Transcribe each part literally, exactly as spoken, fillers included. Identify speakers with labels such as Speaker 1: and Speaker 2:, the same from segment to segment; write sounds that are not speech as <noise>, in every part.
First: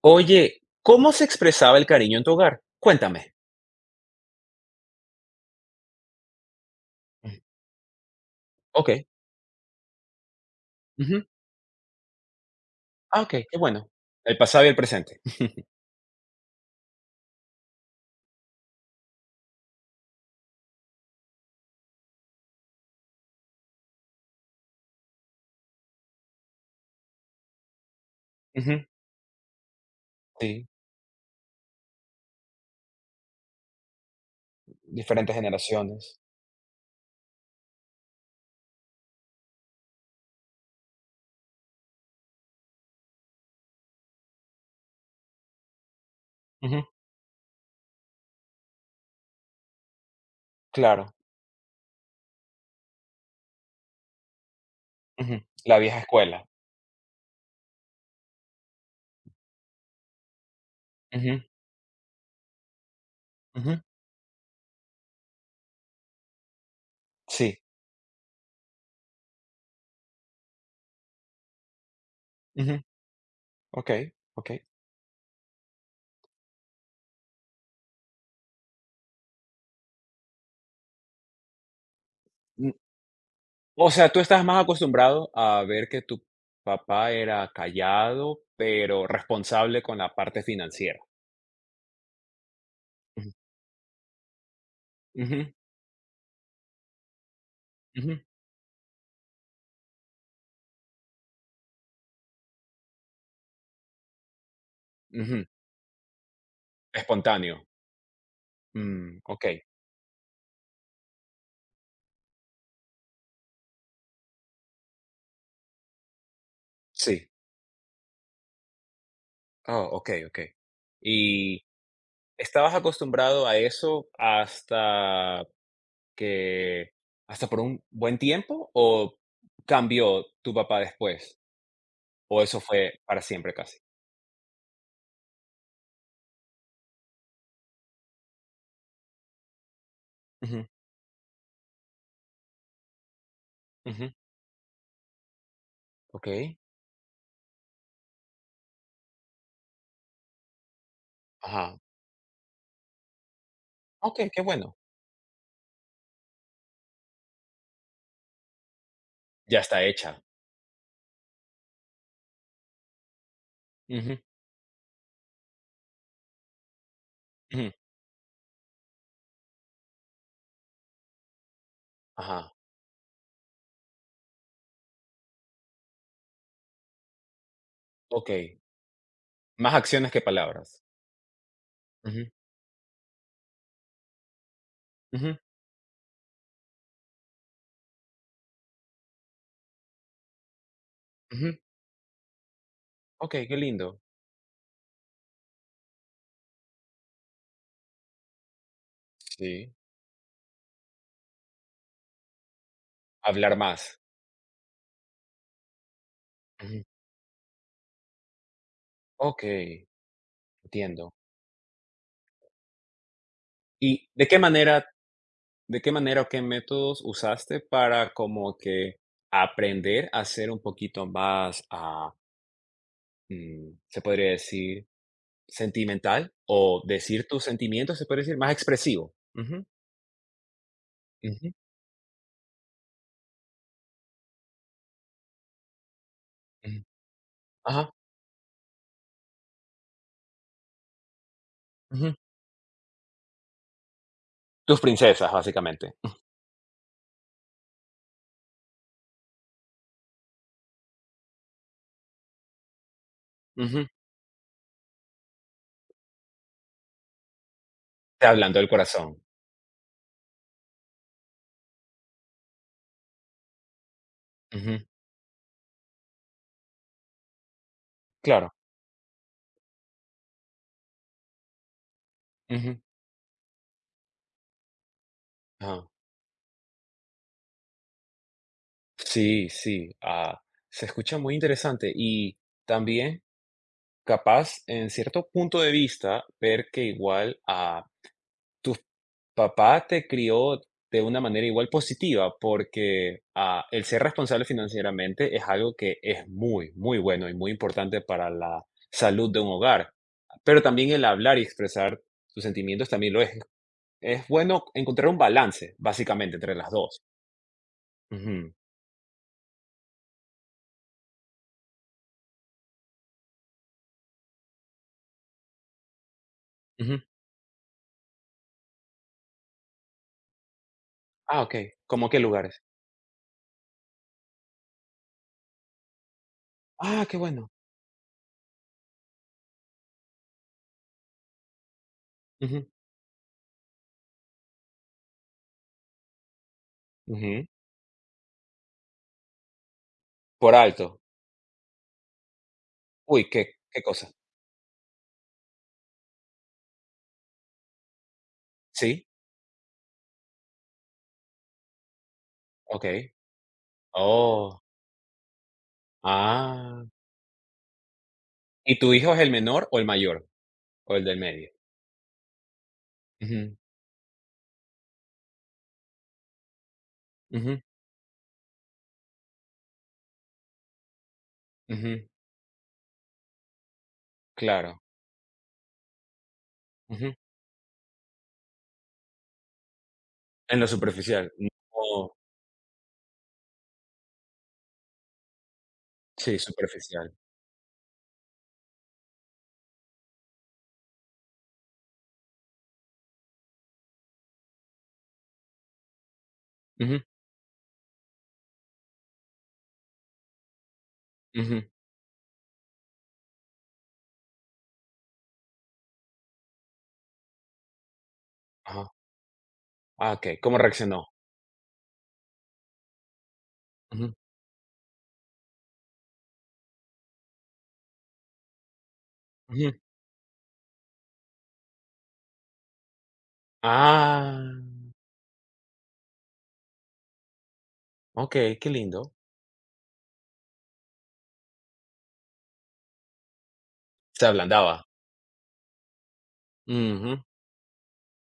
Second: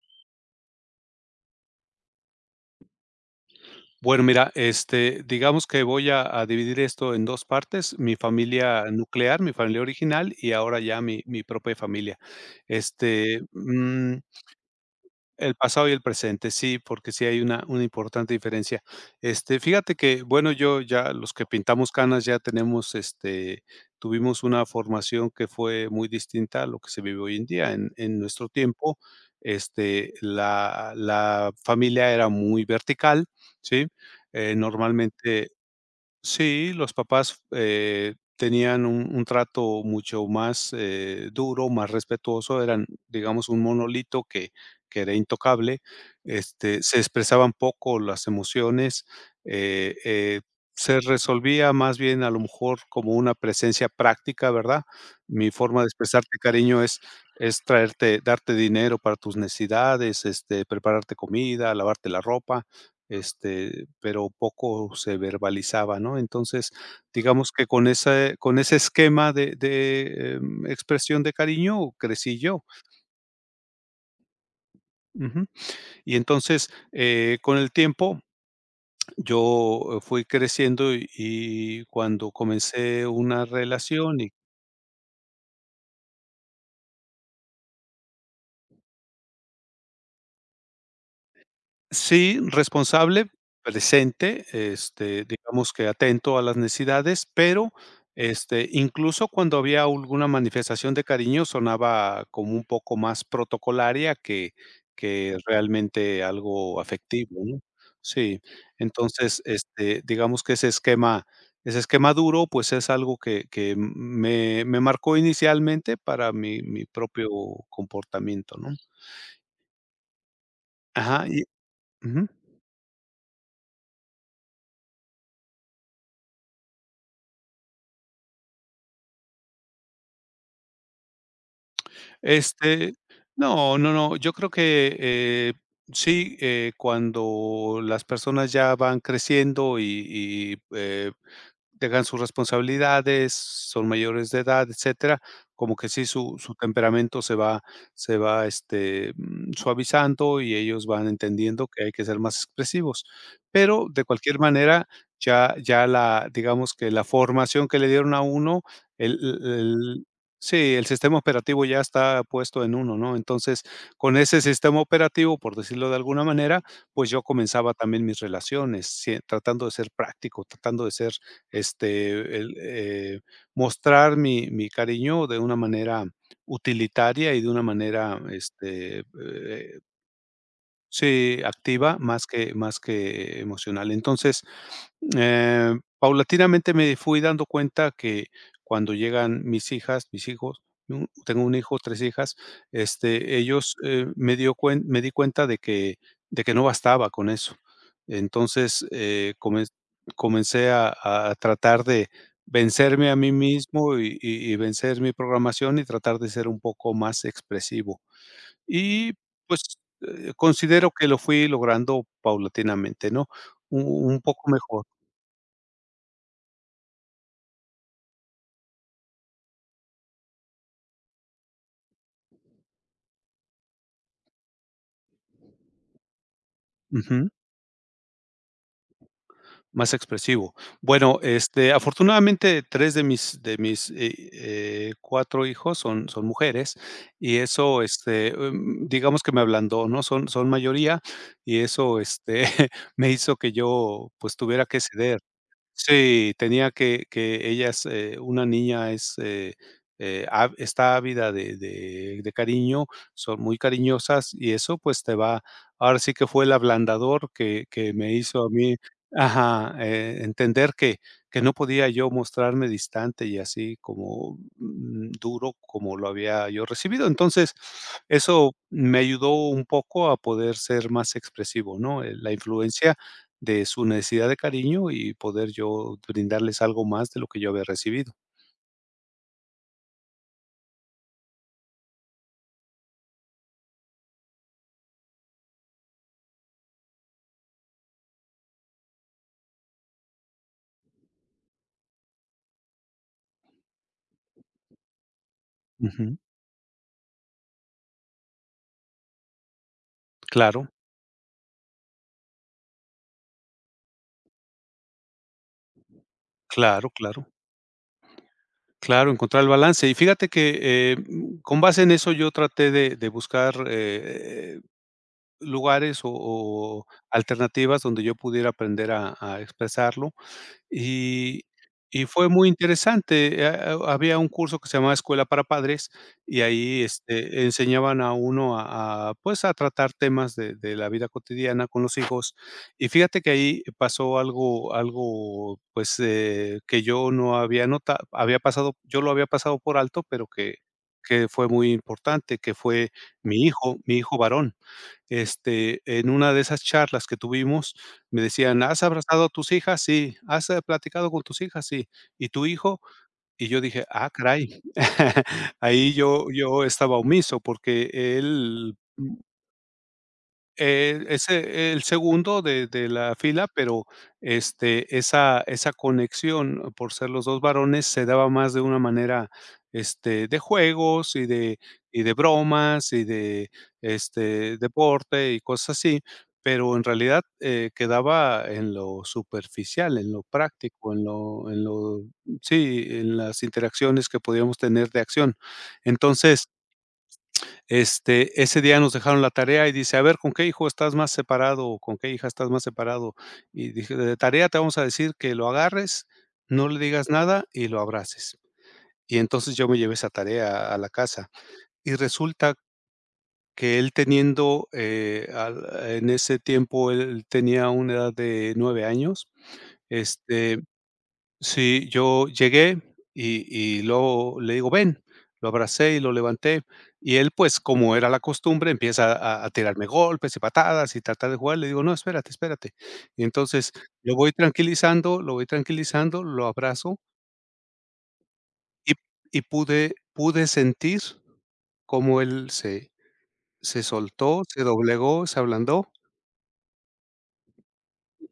Speaker 1: Oye, ¿cómo se expresaba el cariño en tu hogar? Cuéntame.
Speaker 2: Bueno, mira, este, digamos que voy a, a dividir esto en
Speaker 1: Ujú.
Speaker 2: dos partes, mi familia
Speaker 1: Ok.
Speaker 2: nuclear, mi familia original y ahora ya mi,
Speaker 1: Ujú.
Speaker 2: mi propia familia.
Speaker 1: Ah, ok,
Speaker 2: Este,
Speaker 1: qué bueno.
Speaker 2: mm,
Speaker 1: El pasado y el presente.
Speaker 2: el pasado y el presente, sí, porque sí hay una una importante diferencia. Este, fíjate que, bueno, yo ya los que pintamos canas ya tenemos, este, tuvimos una formación que fue muy distinta a lo que se vive hoy en día. En en nuestro
Speaker 1: Ujú.
Speaker 2: tiempo, este,
Speaker 1: Sí,
Speaker 2: la la familia era muy vertical, ¿sí? Eh,
Speaker 1: diferentes
Speaker 2: normalmente
Speaker 1: generaciones.
Speaker 2: Sí, los papás, eh, tenían un un trato mucho más, eh, duro, más respetuoso, eran, digamos, un monolito que que era intocable, este,
Speaker 1: Ujú.
Speaker 2: se expresaban poco las emociones, eh, eh, se
Speaker 1: Claro.
Speaker 2: resolvía más bien, a lo mejor, como una presencia práctica, ¿verdad?
Speaker 1: Ujú.
Speaker 2: Mi
Speaker 1: La
Speaker 2: forma de
Speaker 1: vieja
Speaker 2: expresarte
Speaker 1: escuela.
Speaker 2: cariño es es traerte darte dinero para tus necesidades, este, prepararte
Speaker 1: Ujú,
Speaker 2: comida, lavarte la ropa,
Speaker 1: ujú.
Speaker 2: este, pero poco se verbalizaba, ¿no? Entonces, digamos
Speaker 1: Sí.
Speaker 2: que con ese con ese esquema de de, em, expresión de cariño crecí yo.
Speaker 1: Ujú. Ok, ok.
Speaker 2: Ujú. Y entonces, eh, con el tiempo yo eh, fui creciendo y y cuando
Speaker 1: Mm.
Speaker 2: comencé una
Speaker 1: O sea, tú
Speaker 2: relación.
Speaker 1: estás más acostumbrado a ver que tu papá era callado, pero responsable con la parte financiera.
Speaker 2: Sí, responsable,
Speaker 1: Ujú,
Speaker 2: presente, este,
Speaker 1: ujú,
Speaker 2: digamos que atento a las necesidades, pero,
Speaker 1: ujú,
Speaker 2: este, incluso cuando había alguna manifestación de cariño, sonaba como un poco más protocolaria que que
Speaker 1: ujú.
Speaker 2: realmente algo afectivo,
Speaker 1: Espontáneo.
Speaker 2: ¿no? Sí.
Speaker 1: Mm,
Speaker 2: Entonces,
Speaker 1: ok,
Speaker 2: este, digamos que ese esquema ese esquema duro, pues, es algo que que me me marcó inicialmente para mi mi propio
Speaker 1: sí.
Speaker 2: comportamiento, ¿no?
Speaker 1: Ah, okey, okey.
Speaker 2: Ajá, y
Speaker 1: ¿Y
Speaker 2: ujú.
Speaker 1: estabas acostumbrado a eso hasta que hasta por un buen tiempo o cambió tu papá después? ¿O eso
Speaker 2: Este,
Speaker 1: fue para siempre
Speaker 2: no,
Speaker 1: casi?
Speaker 2: no, no, yo creo que, eh, sí, eh, cuando las personas ya van creciendo y y,
Speaker 1: Ujú,
Speaker 2: eh, dejan sus responsabilidades, son
Speaker 1: ujú,
Speaker 2: mayores de edad, etcétera, como que sí su su
Speaker 1: okey,
Speaker 2: temperamento se va se va, este, mm, suavizando y ellos van entendiendo
Speaker 1: ajá.
Speaker 2: que hay que ser más expresivos. Pero de
Speaker 1: Okey,
Speaker 2: cualquier
Speaker 1: qué bueno.
Speaker 2: manera, ya ya la digamos que la formación que le dieron a uno, el
Speaker 1: Ya está
Speaker 2: el
Speaker 1: hecha.
Speaker 2: sí, el sistema operativo ya está puesto en uno, ¿no? Entonces, con
Speaker 1: Ujú,
Speaker 2: ese sistema operativo, por decirlo de alguna manera, pues yo
Speaker 1: ujú,
Speaker 2: comenzaba también mis relaciones, sí, tratando de ser práctico, tratando de ser este,
Speaker 1: ajá,
Speaker 2: el, eh, mostrar mi, mi cariño de una manera utilitaria y de una manera
Speaker 1: okey.
Speaker 2: este,
Speaker 1: Más
Speaker 2: eh,
Speaker 1: acciones que palabras.
Speaker 2: sí, activa más
Speaker 1: Ujú,
Speaker 2: que más que emocional. Entonces,
Speaker 1: ujú,
Speaker 2: eh, paulatinamente me fui dando cuenta que cuando llegan mis hijas, mis hijos, un tengo
Speaker 1: ujú.
Speaker 2: un hijo, tres hijas, este,
Speaker 1: Okey, qué
Speaker 2: ellos,
Speaker 1: lindo.
Speaker 2: eh, me dio cuen me di cuenta de que de que no bastaba con eso. Entonces, eh, comen
Speaker 1: Sí,
Speaker 2: comencé a a tratar de vencerme a mí
Speaker 1: hablar
Speaker 2: mismo
Speaker 1: más.
Speaker 2: y y y vencer mi programación y tratar de ser un
Speaker 1: Ujú,
Speaker 2: poco más expresivo. Y, pues,
Speaker 1: okey,
Speaker 2: eh, considero que
Speaker 1: entiendo.
Speaker 2: lo fui logrando paulatinamente, ¿no? U
Speaker 1: ¿Y
Speaker 2: Un
Speaker 1: de qué
Speaker 2: poco
Speaker 1: manera
Speaker 2: mejor.
Speaker 1: ¿De qué manera o qué métodos usaste para como que aprender a ser un poquito más, ah, mm, se podría decir, sentimental o decir
Speaker 2: Ujú,
Speaker 1: tus sentimientos, se puede decir, más expresivo? Ujú,
Speaker 2: más expresivo. Bueno,
Speaker 1: ujú,
Speaker 2: este, afortunadamente, tres de mis de mis, eh eh, cuatro hijos son son mujeres,
Speaker 1: ujú.
Speaker 2: y eso,
Speaker 1: Ajá,
Speaker 2: este, em, digamos que me ablandó, ¿no? Son son mayoría, y eso,
Speaker 1: ujú.
Speaker 2: este, <laughs> me hizo que yo, pues, tuviera
Speaker 1: Tus
Speaker 2: que ceder.
Speaker 1: princesas, básicamente.
Speaker 2: Sí, tenía que que ella es, eh, una niña es, eh, eh, a está ávida de de de cariño, son muy
Speaker 1: Ujú.
Speaker 2: cariñosas y eso, pues, te va ahora sí que fue el ablandador que que me
Speaker 1: Te
Speaker 2: hizo a
Speaker 1: hablando del
Speaker 2: mí,
Speaker 1: corazón.
Speaker 2: ajá, eh, entender que que no podía yo mostrarme distante y así como
Speaker 1: Ujú,
Speaker 2: mm, duro como lo había yo recibido. Entonces, eso
Speaker 1: claro.
Speaker 2: me ayudó un poco a poder ser más expresivo, ¿no? Eh, la
Speaker 1: Ujú,
Speaker 2: influencia de su necesidad de cariño y poder
Speaker 1: ajá.
Speaker 2: yo brindarles algo más de lo que yo había recibido.
Speaker 1: Sí, sí, ah, se escucha muy interesante y también capaz en cierto punto de vista ver que igual a papá te crió de una manera igual positiva, porque, ah, el ser responsable financieramente es algo que
Speaker 2: Ujú.
Speaker 1: es muy, muy bueno y muy importante para la salud de un hogar. Pero
Speaker 2: Claro,
Speaker 1: también el hablar y expresar tus sentimientos también lo es. Es bueno encontrar un balance, básicamente, entre las
Speaker 2: claro,
Speaker 1: dos.
Speaker 2: claro.
Speaker 1: Ujú,
Speaker 2: Claro, encontrar el balance. Y fíjate que, eh, mm, con base en eso yo traté de de buscar, eh, lugares o o
Speaker 1: ujú.
Speaker 2: alternativas donde yo pudiera aprender a a expresarlo. Y
Speaker 1: Ah, okey,
Speaker 2: y
Speaker 1: ¿cómo qué
Speaker 2: fue muy
Speaker 1: lugares?
Speaker 2: interesante, ha ha había un curso que se llamaba Escuela para Padres, y ahí,
Speaker 1: Ah, qué
Speaker 2: este,
Speaker 1: bueno.
Speaker 2: enseñaban a uno a a, pues, a tratar temas de de la vida cotidiana con los hijos.
Speaker 1: Ujú,
Speaker 2: Y fíjate que ahí pasó algo algo, pues, eh, que yo no
Speaker 1: ujú.
Speaker 2: había notado, había pasado yo lo había pasado por alto, pero
Speaker 1: Por
Speaker 2: que
Speaker 1: alto.
Speaker 2: que fue muy importante, que fue
Speaker 1: Uy,
Speaker 2: mi
Speaker 1: ¿qué
Speaker 2: hijo
Speaker 1: qué
Speaker 2: mi
Speaker 1: cosa?
Speaker 2: hijo varón. Este, en una de esas charlas que tuvimos, me decían: "¿Has
Speaker 1: Sí,
Speaker 2: abrazado a tus hijas?". "Sí". "¿Has, eh, platicado con tus hijas?". "Sí". "¿Y tu hijo?".
Speaker 1: okey.
Speaker 2: Y yo dije: "Ah,
Speaker 1: Oh,
Speaker 2: caray". <laughs> Ahí yo yo
Speaker 1: ah,
Speaker 2: estaba omiso porque él,
Speaker 1: ¿y tu hijo es el menor o el mayor? O
Speaker 2: eh,
Speaker 1: el del medio.
Speaker 2: ese el segundo de de la fila,
Speaker 1: Ujú,
Speaker 2: pero, este, esa esa conexión, por ser los dos
Speaker 1: ujú,
Speaker 2: varones, se daba más de una manera, este, de juegos y de y
Speaker 1: ujú,
Speaker 2: de bromas y de, este,
Speaker 1: claro,
Speaker 2: deporte y cosas así, pero en
Speaker 1: ujú.
Speaker 2: realidad, eh, quedaba en lo superficial, en lo
Speaker 1: En lo
Speaker 2: práctico, en
Speaker 1: superficial,
Speaker 2: lo en lo
Speaker 1: no
Speaker 2: sí, en las interacciones que podíamos tener de acción.
Speaker 1: sí,
Speaker 2: Entonces,
Speaker 1: superficial.
Speaker 2: este, ese día nos dejaron la tarea y dice: "A ver, ¿con qué hijo estás más separado o con qué hija estás más separado?". Y dije: "De tarea te vamos a decir que lo agarres, no le
Speaker 1: Ujú,
Speaker 2: digas nada y lo abraces". Y entonces yo me llevé esa tarea a la casa.
Speaker 1: ujú,
Speaker 2: Y resulta que él teniendo, eh, al en ese tiempo él tenía una edad de nueve
Speaker 1: ajá.
Speaker 2: años,
Speaker 1: Ah, okey, ¿cómo
Speaker 2: este,
Speaker 1: reaccionó?
Speaker 2: sí, yo llegué y y
Speaker 1: Ujú,
Speaker 2: luego le digo: "Ven", lo abracé y lo levanté, y él, pues, como era la costumbre, empieza a a
Speaker 1: ujú.
Speaker 2: tirarme golpes y patadas y tratar de jugar, le digo: "No, espérate, espérate". Y entonces lo voy
Speaker 1: Ah,
Speaker 2: tranquilizando, lo voy tranquilizando, lo abrazo
Speaker 1: okey, qué
Speaker 2: y
Speaker 1: lindo.
Speaker 2: y pude pude sentir cómo él se se
Speaker 1: Se
Speaker 2: soltó, se
Speaker 1: ablandaba.
Speaker 2: doblegó, se ablandó,
Speaker 1: Ujú.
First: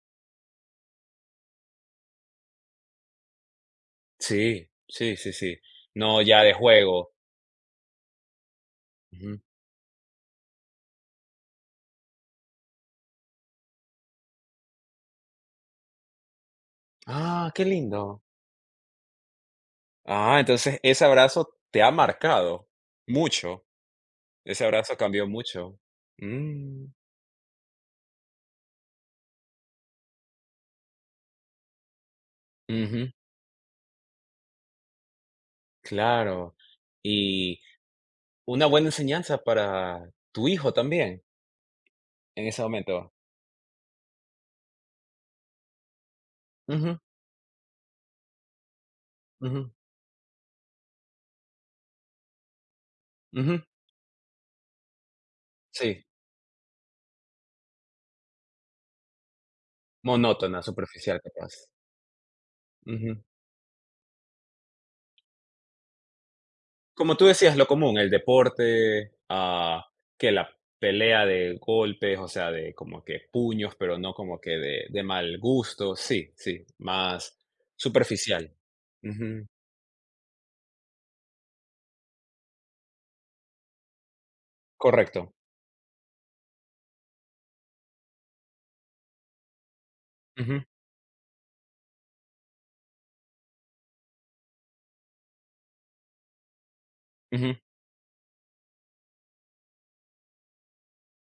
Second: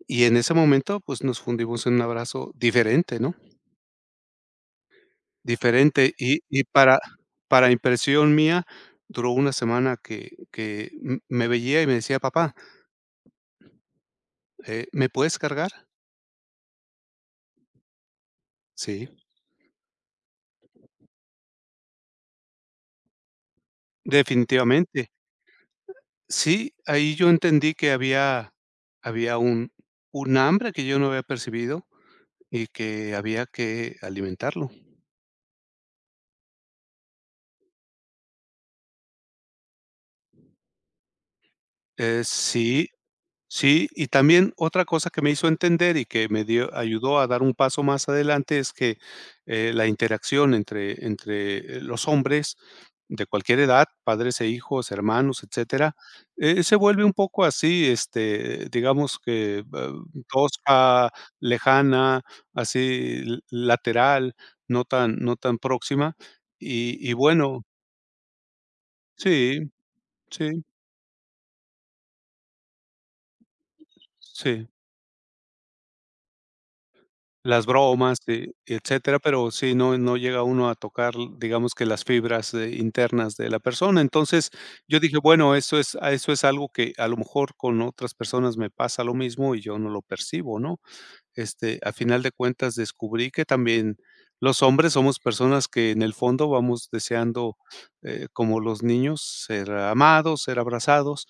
Speaker 2: y en ese momento, pues, nos fundimos en un abrazo diferente, ¿no?
Speaker 1: Sí, sí, sí, sí.
Speaker 2: Diferente,
Speaker 1: No,
Speaker 2: y
Speaker 1: ya de
Speaker 2: y para
Speaker 1: juego.
Speaker 2: para impresión mía, duró
Speaker 1: Ujú.
Speaker 2: una semana que que m me veía y me decía: "Papá, eh, ¿me puedes cargar?".
Speaker 1: Ah, qué lindo.
Speaker 2: Sí,
Speaker 1: Ah, entonces ese abrazo te ha marcado mucho. Ese abrazo
Speaker 2: definitivamente.
Speaker 1: cambió mucho.
Speaker 2: Sí,
Speaker 1: Mm,
Speaker 2: ahí yo entendí que había había un un hambre que yo no había percibido y
Speaker 1: ujú,
Speaker 2: que había que alimentarlo.
Speaker 1: claro. Y una buena enseñanza para tu hijo también,
Speaker 2: Eh,
Speaker 1: en ese
Speaker 2: sí.
Speaker 1: momento.
Speaker 2: Sí, y también otra cosa que me hizo entender y que me dio
Speaker 1: Ujú,
Speaker 2: ayudó a dar un paso más adelante es que,
Speaker 1: ujú,
Speaker 2: eh, la interacción entre entre eh, los hombres de cualquier
Speaker 1: ujú.
Speaker 2: edad, padres e hijos, hermanos, etcétera,
Speaker 1: Sí,
Speaker 2: eh, se vuelve un poco así, este, eh, digamos que, ah,
Speaker 1: monótona,
Speaker 2: tosca,
Speaker 1: superficial, capaz.
Speaker 2: lejana,
Speaker 1: Ujú.
Speaker 2: así l lateral, no tan no tan próxima. Y y
Speaker 1: Como tú decías,
Speaker 2: bueno,
Speaker 1: lo común, el deporte,
Speaker 2: sí,
Speaker 1: ah, que la
Speaker 2: sí,
Speaker 1: pelea de golpes, o sea, de como que puños, pero no como que
Speaker 2: sí.
Speaker 1: de de mal gusto. Sí, sí, más
Speaker 2: Las bromas, y
Speaker 1: superficial.
Speaker 2: y etcétera,
Speaker 1: Ujú,
Speaker 2: pero sí, no no llega uno a tocar, digamos que las fibras, eh, internas de la persona. Entonces, yo dije:
Speaker 1: correcto.
Speaker 2: "Bueno, eso es a eso es algo que a lo mejor con otras personas me pasa lo mismo y yo no lo percibo",
Speaker 1: Ujú,
Speaker 2: ¿no? Este, a final de cuentas descubrí que también los hombres somos personas que en el fondo vamos deseando,
Speaker 1: ujú,
Speaker 2: eh, como los niños, ser amados, ser abrazados.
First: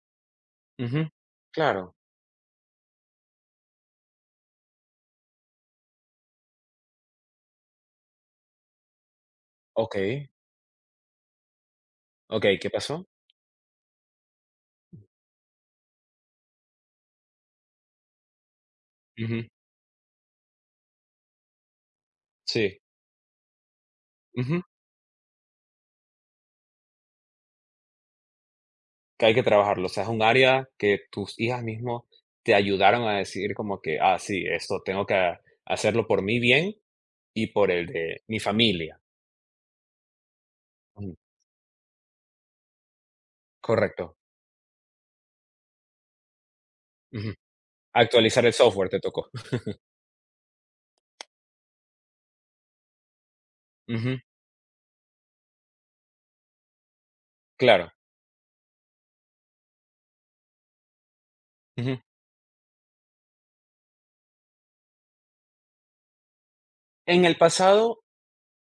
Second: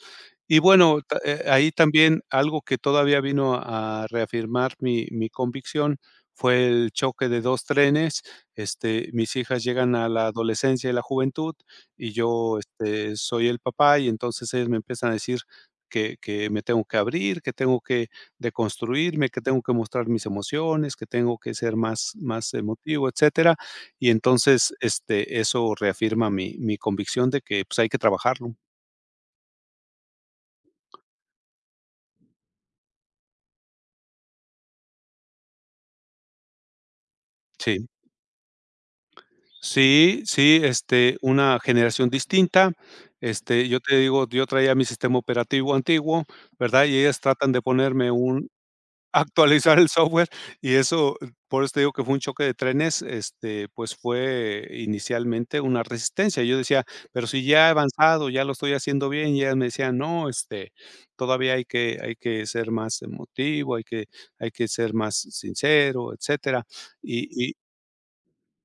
Speaker 2: Y bueno,
Speaker 1: ujú.
Speaker 2: ta- eh, ahí
Speaker 1: Claro.
Speaker 2: también algo que todavía vino a reafirmar mi, mi convicción fue el choque de dos trenes. Este, mis hijas llegan a la
Speaker 1: Okey,
Speaker 2: adolescencia y la juventud y yo,
Speaker 1: okey, ¿qué pasó?
Speaker 2: este, soy el papá y entonces ellas me empiezan a decir que, que me tengo que abrir, que tengo que de construirme, que
Speaker 1: Ujú,
Speaker 2: tengo que mostrar mis emociones, que tengo que ser más, más
Speaker 1: sí.
Speaker 2: emotivo, etcétera. Y
Speaker 1: Ujú.
Speaker 2: entonces, este, eso reafirma mi, mi convicción de que, pues, hay que trabajarlo.
Speaker 1: Que hay que trabajarlo, o sea, es un área que tus hijas mismo te ayudaron a decir como que: "Ah, sí, esto tengo que hacerlo por mi bien y por
Speaker 2: Sí,
Speaker 1: el de mi familia".
Speaker 2: sí, sí, este,
Speaker 1: Ujú,
Speaker 2: una generación distinta. Este, yo te
Speaker 1: correcto,
Speaker 2: digo, yo traía mi sistema operativo antiguo, ¿verdad? Y ellas
Speaker 1: ujú.
Speaker 2: tratan de ponerme
Speaker 1: Actualizar
Speaker 2: un,
Speaker 1: el software te tocó. <laughs>
Speaker 2: actualizar el software y eso, por eso te digo que fue un choque de trenes, este, pues,
Speaker 1: Ujú,
Speaker 2: fue inicialmente una resistencia. Yo decía: "Pero si ya he
Speaker 1: claro,
Speaker 2: avanzado, ya lo estoy haciendo bien", y ellas me decían: "No, este, todavía hay
Speaker 1: ujú.
Speaker 2: que hay que ser más emotivo, hay que hay que ser más sincero, etcétera".
Speaker 1: En el
Speaker 2: Y y
Speaker 1: pasado,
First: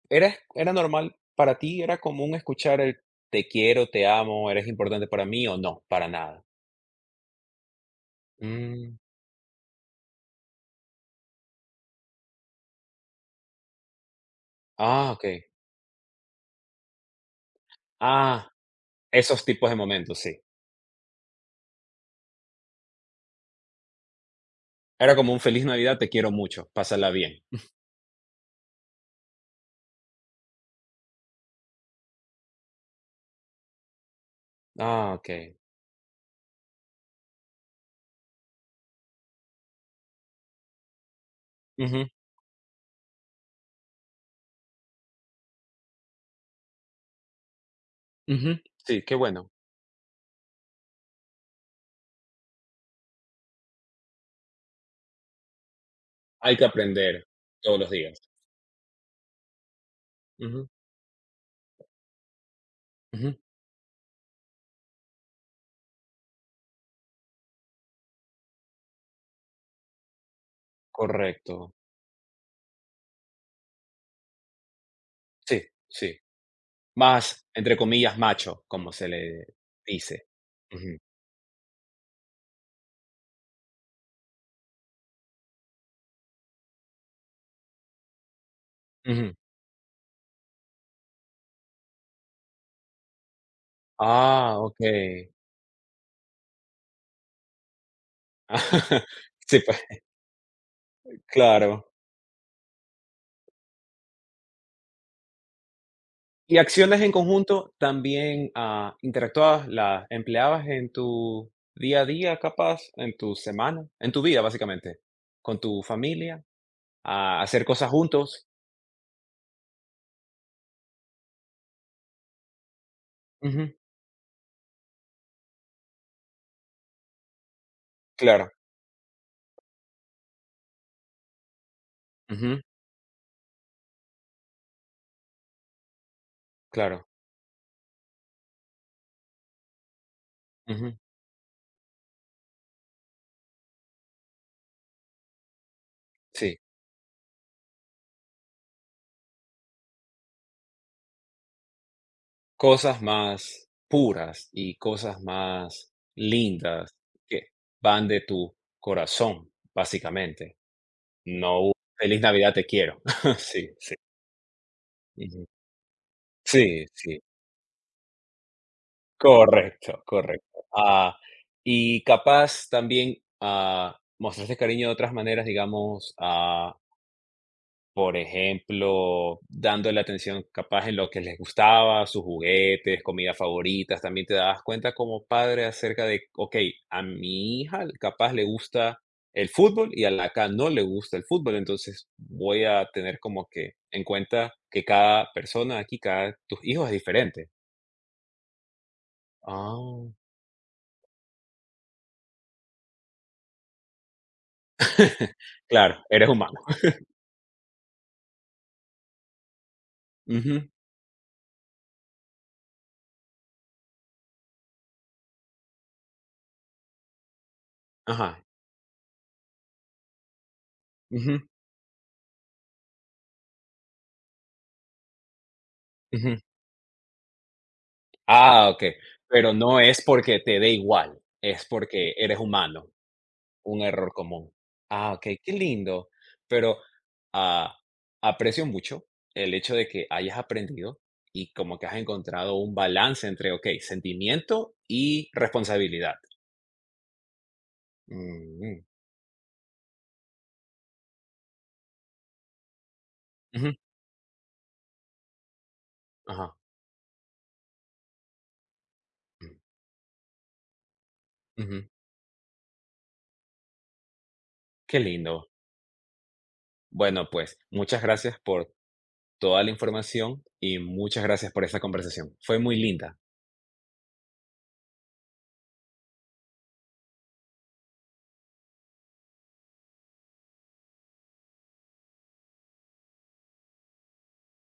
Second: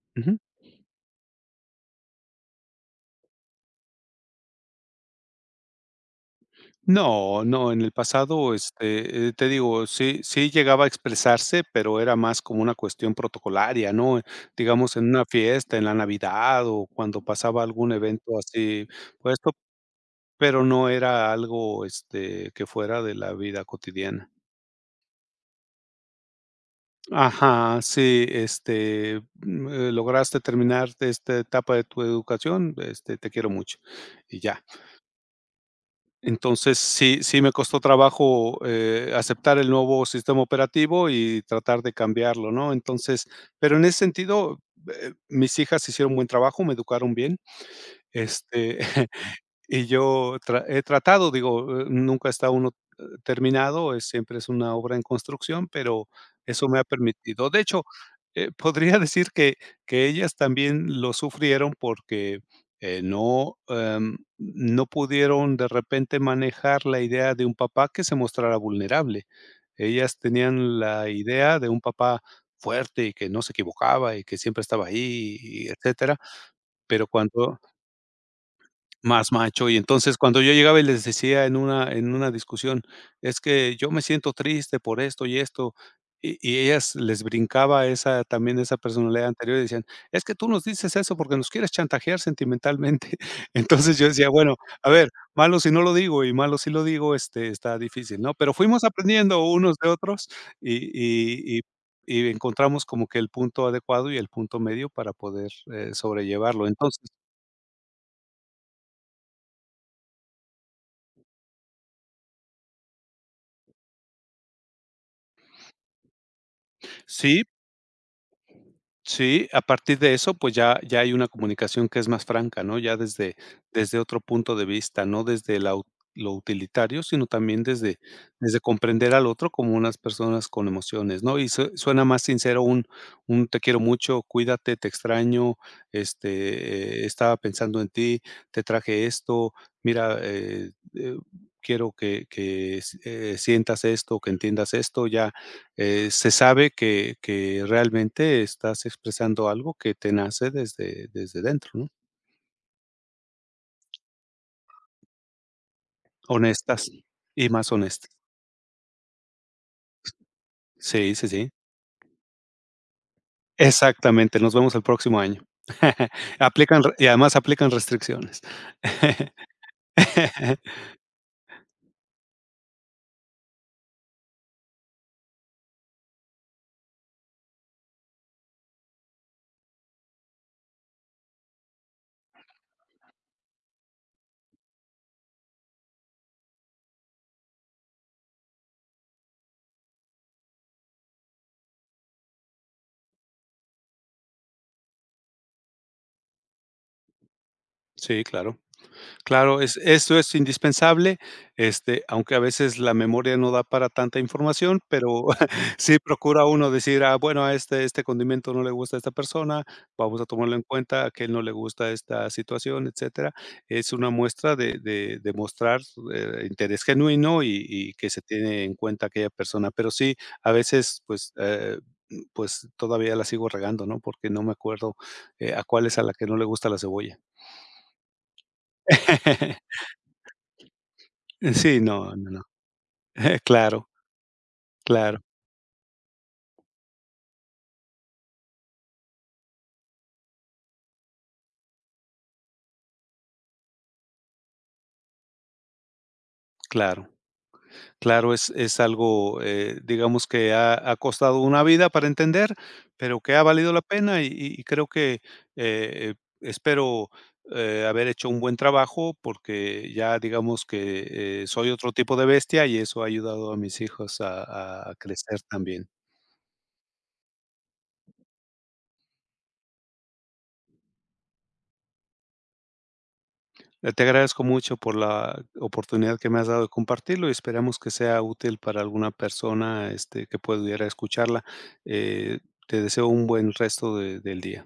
Speaker 1: ¿era
Speaker 2: Ujú.
Speaker 1: era normal para ti, era común escuchar el "te quiero, te amo, eres importante para mí" o no, para nada?
Speaker 2: No, no, en el pasado,
Speaker 1: Mm,
Speaker 2: este, eh, te digo, sí sí llegaba a expresarse, pero era más como una cuestión protocolaria, ¿no? Digamos, en
Speaker 1: ah,
Speaker 2: una
Speaker 1: okey.
Speaker 2: fiesta, en la Navidad o cuando pasaba algún evento
Speaker 1: Ah,
Speaker 2: así
Speaker 1: esos
Speaker 2: puesto,
Speaker 1: tipos de momentos, sí.
Speaker 2: pero no era algo, este, que fuera de la vida cotidiana.
Speaker 1: Era como un feliz Navidad, te quiero mucho, pásala bien.
Speaker 2: Ajá, sí, este, mm, eh, lograste terminar esta etapa de tu educación, este, te quiero mucho, y ya.
Speaker 1: Ah, okey.
Speaker 2: Entonces, sí sí me costó trabajo, eh, aceptar el nuevo sistema operativo y tratar de
Speaker 1: Ujú,
Speaker 2: cambiarlo, ¿no? Entonces, pero en ese sentido, eh, mis hijas hicieron buen trabajo, me educaron bien,
Speaker 1: ujú.
Speaker 2: este
Speaker 1: Sí, qué bueno.
Speaker 2: y yo tra he tratado, digo, eh, nunca está uno, eh, terminado, es siempre es una obra en construcción, pero
Speaker 1: Hay que
Speaker 2: eso me ha
Speaker 1: aprender
Speaker 2: permitido. De
Speaker 1: todos
Speaker 2: hecho,
Speaker 1: los días.
Speaker 2: eh, podría <laughs> decir que que ellas
Speaker 1: Ujú,
Speaker 2: también lo sufrieron porque, eh,
Speaker 1: ujú.
Speaker 2: no, em, no pudieron de repente manejar la idea de un papá que se mostrara vulnerable. Ellas tenían la
Speaker 1: Correcto.
Speaker 2: idea de un papá fuerte y que no se equivocaba y que siempre estaba ahí
Speaker 1: Sí,
Speaker 2: y etcétera,
Speaker 1: sí.
Speaker 2: pero
Speaker 1: Más,
Speaker 2: cuando
Speaker 1: entre comillas, macho, como se
Speaker 2: más
Speaker 1: le
Speaker 2: macho, y entonces
Speaker 1: dice.
Speaker 2: cuando yo llegaba y
Speaker 1: Ujú,
Speaker 2: les decía en una en una discusión: "Es que yo me siento triste por esto y esto", y y ellas les brincaba esa también esa personalidad
Speaker 1: ujú.
Speaker 2: anterior y decían: "Es que tú nos dices eso porque nos quieres chantajear sentimentalmente". <laughs> Entonces yo decía: "Bueno,
Speaker 1: Ah,
Speaker 2: a ver,
Speaker 1: okey.
Speaker 2: malo si no lo digo y malo si lo digo, este, está difícil", ¿no? Pero fuimos
Speaker 1: <laughs>
Speaker 2: aprendiendo
Speaker 1: Sí,
Speaker 2: unos
Speaker 1: pues,
Speaker 2: de otros y y y
Speaker 1: claro.
Speaker 2: y encontramos como que el punto adecuado y el punto medio para poder, eh,
Speaker 1: ¿Y
Speaker 2: sobrellevarlo.
Speaker 1: acciones
Speaker 2: Entonces,
Speaker 1: en conjunto también, ah, interactuabas, las empleabas en tu día a día, capaz, en tu semana, en tu vida, básicamente? ¿Con tu familia? ¿A
Speaker 2: sí,
Speaker 1: hacer cosas juntos?
Speaker 2: sí, a partir de eso, pues ya ya hay una comunicación que es más franca, ¿no? Ya desde
Speaker 1: Ujú,
Speaker 2: desde otro punto de vista, no desde la u lo utilitario, sino también desde
Speaker 1: claro.
Speaker 2: desde comprender al otro como unas personas con emociones, ¿no? Y sue suena más
Speaker 1: Ujú,
Speaker 2: sincero un un: "Te quiero mucho, cuídate, te extraño, este, eh,
Speaker 1: claro,
Speaker 2: estaba pensando en ti, te traje esto, mira, eh,
Speaker 1: ujú,
Speaker 2: eh, quiero que que s eh, sientas esto, que entiendas esto, ya eh, se
Speaker 1: sí.
Speaker 2: sabe que que realmente estás expresando algo que te nace desde desde dentro", ¿no?
Speaker 1: Cosas más puras y cosas más
Speaker 2: Honestas
Speaker 1: lindas que
Speaker 2: y más
Speaker 1: van
Speaker 2: honestas.
Speaker 1: de tu corazón, básicamente.
Speaker 2: Sí, sí, sí.
Speaker 1: No un feliz Navidad, te quiero. <laughs> Sí, sí.
Speaker 2: Exactamente, nos vemos el próximo año.
Speaker 1: Ujú.
Speaker 2: <laughs>
Speaker 1: Sí,
Speaker 2: Aplican re- y
Speaker 1: sí,
Speaker 2: además aplican restricciones.
Speaker 1: correcto, correcto.
Speaker 2: <laughs>
Speaker 1: Ah, y capaz también, ah, mostraste cariño de otras maneras, digamos, ah. Por ejemplo, dándole atención capaz en lo que les gustaba, sus juguetes, comidas favoritas, también te dabas cuenta como padre acerca de, okey, a mi hija capaz le gusta el fútbol y a la acá no le gusta el fútbol, entonces voy a tener como que en cuenta que cada persona aquí, cada tus hijos es diferente.
Speaker 2: Sí, claro. Claro, es
Speaker 1: Ah,
Speaker 2: esto es indispensable, este, aunque a veces la memoria no da para tanta información, pero <laughs> sí
Speaker 1: claro, eres
Speaker 2: procura
Speaker 1: humano.
Speaker 2: uno decir: "Ah, bueno, a este este condimento no le gusta a esta persona, vamos a tomarlo en
Speaker 1: Ujú,
Speaker 2: cuenta, a aquel no le gusta esta situación", etcétera. Es una muestra de de de mostrar, eh, interés genuino y y que se
Speaker 1: ajá,
Speaker 2: tiene en cuenta aquella persona. Pero sí, a veces, pues,
Speaker 1: ujú,
Speaker 2: eh, mm, pues, todavía la sigo regando, ¿no? Porque no me acuerdo, eh, a cuál es a la que no
Speaker 1: ujú.
Speaker 2: le gusta la cebolla.
Speaker 1: Ah, okey, pero no
Speaker 2: <laughs>
Speaker 1: es porque te dé igual, es
Speaker 2: Sí,
Speaker 1: porque
Speaker 2: no, no,
Speaker 1: eres
Speaker 2: no.
Speaker 1: humano.
Speaker 2: <laughs>
Speaker 1: Un
Speaker 2: Claro,
Speaker 1: error común. Ah,
Speaker 2: claro,
Speaker 1: okey, qué lindo. Pero, ah, aprecio mucho el hecho de que hayas aprendido y como que has encontrado un balance entre, okey, sentimiento y responsabilidad.
Speaker 2: claro. Claro, es es
Speaker 1: Mm,
Speaker 2: algo, eh, digamos que ha ha costado una vida para entender, pero que ha valido
Speaker 1: ujú,
Speaker 2: la pena y y y creo que, eh,
Speaker 1: ajá,
Speaker 2: espero, eh, haber hecho un buen trabajo
Speaker 1: mm,
Speaker 2: porque ya digamos que, eh, soy
Speaker 1: ujú,
Speaker 2: otro tipo de bestia y eso ha ayudado a mis hijos a a
Speaker 1: qué
Speaker 2: crecer
Speaker 1: lindo.
Speaker 2: también.
Speaker 1: Bueno, pues, muchas gracias por toda la información y muchas gracias por esta conversación. Fue muy linda.
Speaker 2: Eh, te agradezco mucho por la oportunidad que me has dado de compartirlo y esperamos que sea útil para alguna persona, este, que pudiera escucharla. Eh, Te deseo un buen resto de del día.